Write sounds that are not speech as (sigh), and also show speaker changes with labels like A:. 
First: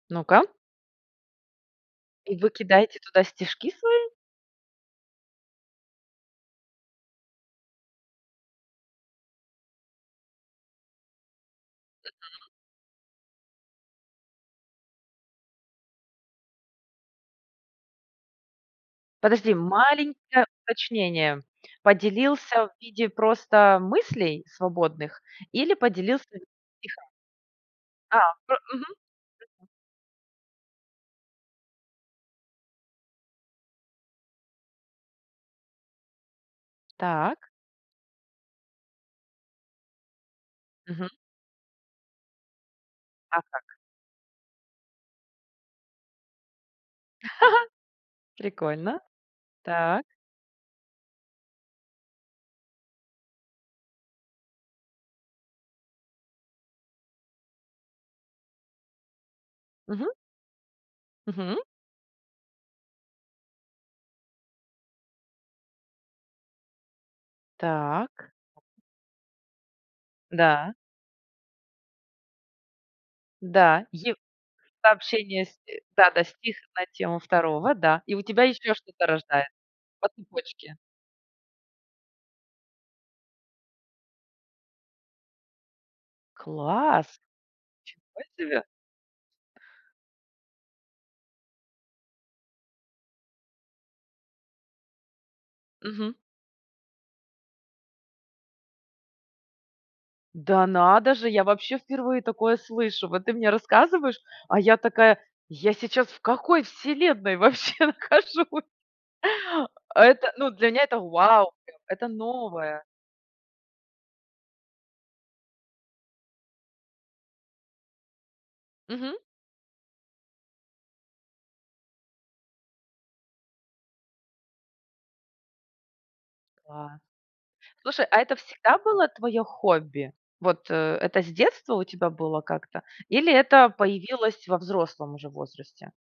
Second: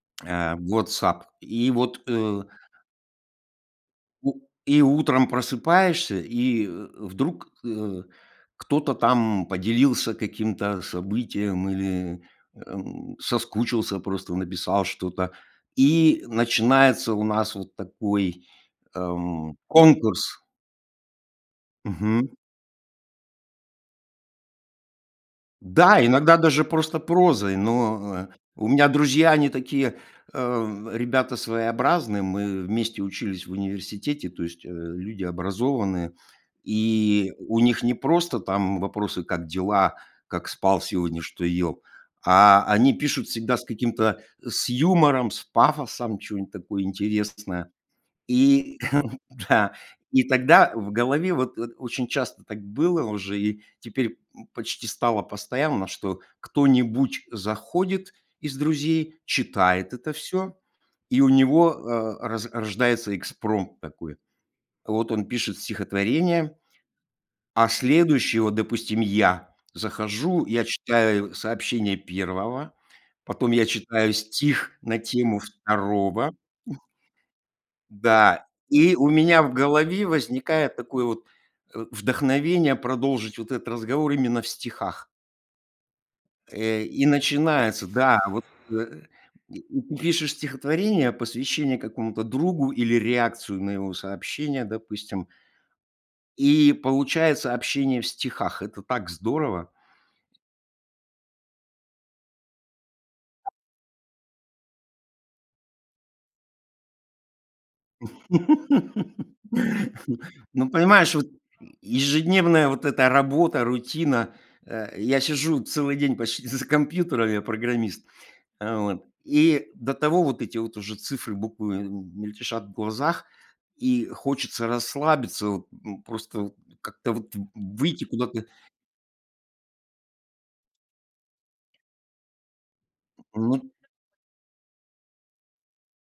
A: (clicks tongue)
B: Ну-ка.
A: Э, WhatsApp. И вот,
B: И
A: э
B: вы кидаете туда стишки свои?
A: У и утром просыпаешься, и, э, вдруг, э, кто-то там поделился каким-то событием или,
B: Мгм.
A: эм, соскучился просто, написал что-то. И начинается у нас вот такой,
B: Подожди,
A: эм, конкурс.
B: маленькое уточнение.
A: Мгм.
B: Поделился в виде просто мыслей свободных или
A: Да,
B: поделился
A: иногда
B: (unintelligible)
A: даже просто
B: стиха
A: прозой,
B: Да,
A: но, э
B: э,
A: У
B: мгм.
A: меня друзья они такие, э, ребята своеобразные. Мы вместе учились в университете, то есть, э, люди образованные. И
B: Так.
A: у них не просто там вопросы: "Как дела? Как спал
B: Мгм.
A: сегодня? Что ел?" А они пишут
B: А
A: всегда
B: как.
A: с каким-то с юмором, с пафосом, чё-нибудь такое интересное.
B: (chuckles)
A: И
B: Прикольно.
A: (chuckles) Да.
B: Так.
A: И тогда в голове вот от очень часто так было уже и теперь, м, почти стало постоянно, что кто-нибудь заходит из друзей, читает
B: Мгм.
A: это всё, и у
B: Мгм.
A: него, э, роз рождается экспромт такой. Вот он пишет стихотворение, а
B: Так.
A: следующие- вот, допустим, я- захожу, я
B: Да.
A: читаю сообщение 1, потом я
B: Да.
A: читаю
B: Ев
A: стих на тему
B: Сообщение с, э Да-да,
A: 2
B: стих на тему второго, да. И у тебя
A: да,
B: ещё
A: и
B: что-то
A: у меня
B: рождается
A: в голове
B: По цепочке.
A: возникает такое вот, э, вдохновение продолжить вот этот разговор именно в стихах. Э, и
B: Класс.
A: начинается Да,
B: Ничего
A: вот,
B: себе.
A: э И и пишешь стихотворение, посвящение какому-то другу или реакцию на его сообщение, допустим
B: Мгм.
A: и получается общение в стихах. Это так здорово!
B: Да надо же, я вообще впервые такое слышу. Вот ты мне рассказываешь, а я такая: "Я сейчас в какой вселенной вообще нахожусь?"
A: (laughs)
B: Это ну
A: Ну,
B: для меня- это
A: понимаешь, вот,
B: вау, прям, это
A: ежедневная
B: новое!
A: вот эта работа, рутина. Э, я сижу целый день почти з за компьютером- я программист. Э, вот.
B: Мгм.
A: И до того вот эти вот уже цифры буквы, эм, мельтешат в глазах, и хочется расслабиться, вот, ну, просто вот
B: Класс.
A: как-то вот в выйти
B: Слушай, а это
A: куда-то.
B: всегда было твоё хобби? Вот, э, это с детства у тебя было как-то? Или это
A: Мгм.
B: появилось во взрослом уже возрасте?